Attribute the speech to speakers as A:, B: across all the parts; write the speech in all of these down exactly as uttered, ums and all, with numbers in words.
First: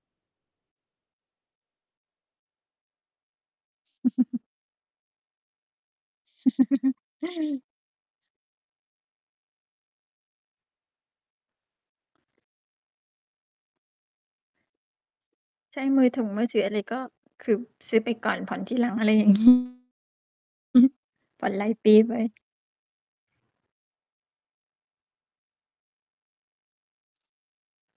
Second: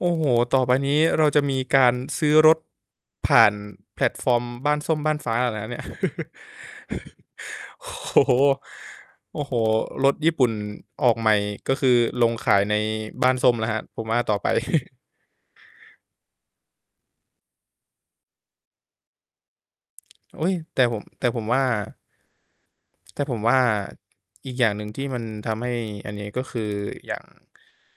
A: โอ้โฮ ต่อไปนี้เราจะมีการซื้อรถ ผ่านแพลตฟอร์มบ้านส้มบ้านฟ้าเหรอครับเนี่ย โอ้โฮ โอ้โฮ รถญี่ปุ่นออกใหม่ ก็คือลงขายในบ้านส้มแล้วครับ ผมว่าต่อไป
B: ใช้มือถุงมือถืออะไร ก็ คือซื้อไปก่อนผ่อนทีหลัง อะไรอย่าง งี้
A: อุ๊ย แต่ผม แต่ผ
B: ผ
A: ม
B: ่อน
A: ว่า
B: รายปีไป
A: แต่ผมว่าอีกอย่างหนึ่ง ที่มันทำให้อันนี้ ก็คืออย่าง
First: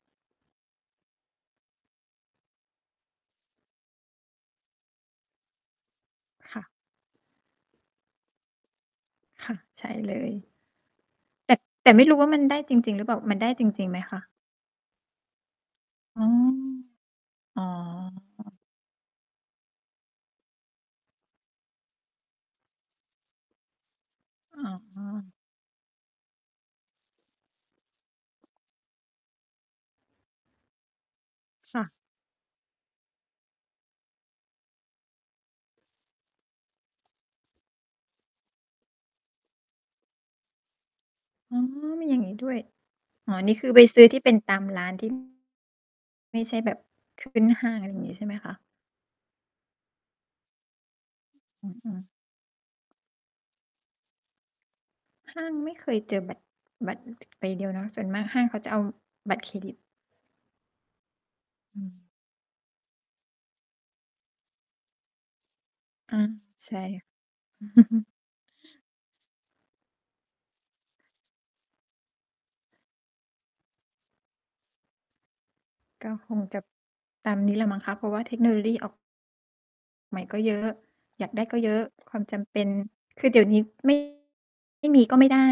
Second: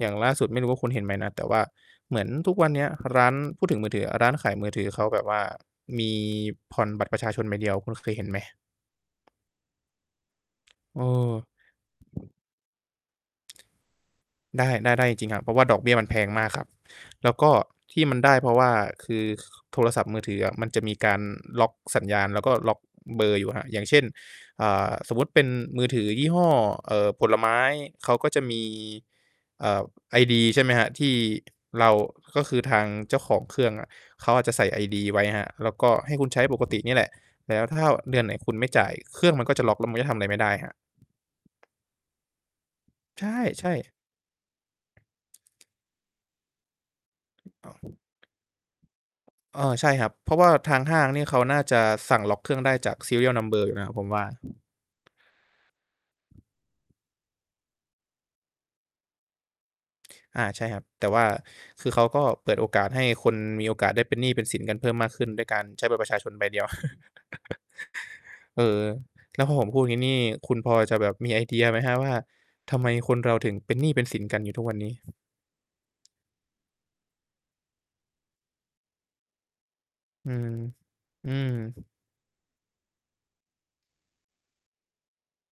A: อย่างล่าสุด ไม่รู้ว่าคุณเห็นไหมนะ? แต่ว่าเหมือนทุกวันเนี้ย ร้าน พูดถึงมือถืออะ ร้านขายมือถือเขาแบบว่า มี
B: ค่ะ
A: ผ่อนบัตรประชาชนใบเดียว คุณเคยเห็นไหม?
B: ค่ะ ใช่เลย
A: เออ
B: แต่ แต่ไม่รู้ว่ามันได้จริง ๆ หรือเปล่า? มันได้จริง ๆ ไหมคะ?
A: ได้ ได้ ได้จริง ๆ ครับ เพราะว่าดอกเบี้ยมันแพ
B: อ่อ
A: งมากครับ แล้วก็
B: อ๋อ
A: ที่มันได้เพราะว่า คือ ค โทรศัพท์มือถืออะ มันจะมีการล็อกสัญญาณ แล้วก็ล็อกเบอร์อยู่ครับ อย่างเช่น
B: อ๋
A: อ่า สมมุต
B: อ
A: ิเป็นมือถือยี่ห้อ เอ่อ ผลไม้ เขาก็จะมี อ่า ไอดี ใช่ไหมครับ ที่
B: ค่
A: เร
B: ะ
A: า ก็คือทางเจ้าของเครื่องอะ เขาอาจจะใส่ไอดีไว้ครับ แล้วก็ให้คุณใช้ปกตินี่แหละ แต่ว่าถ้าเดือนไหนคุณไม่จ่าย เครื่องมันก็จะล็อก แล้วมันก็ทำอะไรไม่ได้ครับ
B: อ๋อ มีอย่างงี้ด้วย
A: ใ
B: อ๋อ นี่ค
A: ช
B: ือ
A: ่
B: ไป
A: ๆ
B: ซื้อที่เป็นตามร้าน ที่ ไม่ใช่แบบขึ้นห
A: อ
B: ้า
A: า
B: ง อะไรอย่างงี้ใช่ไหมคะ?
A: เออ ใช่ครับ เพราะว่าทางห้างนี่ เขาน่า
B: อ
A: จะ
B: อือ
A: สั่งล็อกเครื่องได้จาก serial number อยู่นะครับผมว่า
B: ห้างไม่เคยเจอบัตร บัตรใบเดียวเนาะ ส่วนมากห้างเขาจะเอาบัตรเครดิต
A: อา ใช่ครับ แต่ว่า
B: อื
A: คือเขา
B: ม
A: ก็เปิดโอกาสให้คนมีโอกาสได้เป็นหนี้เป็นสินกันเพิ่มมากขึ้น ด้วยการใช้บัตรปร
B: อ
A: ะช
B: า
A: าชนใบเดียว
B: ใช่
A: เออ แล้วพอผมพูดอย่างงี้นี่ คุณพอจะแบบมีไอเดียไหมครับว่า ทำไมคนเราถึงเป็นหนี้เป็นสินกันอยู่ทุกวันนี้?
B: ก็คงจะตามนี้ล่ะมั้งคะ เพราะว่าเทคโนโลลี่ ออก ใหม่
A: อื
B: ก็
A: ม
B: เยอะ อย
A: อื
B: ากได้
A: ม
B: ก็เยอะ ความจำเป็น คือเดี๋ยวนี้ ไม่ ไม่มีก็ไม่ได้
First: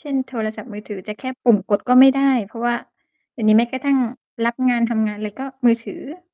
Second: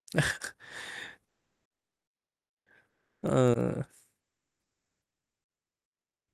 B: เช่น โทรศัพท์มือถือจะแค่ปุ่มกดก็ไม่ได้ เพราะว่า
A: เ
B: เดี๋ยวนี้แม้กระท
A: ออ
B: ั่งรับงานทำงานไรก็มือถือ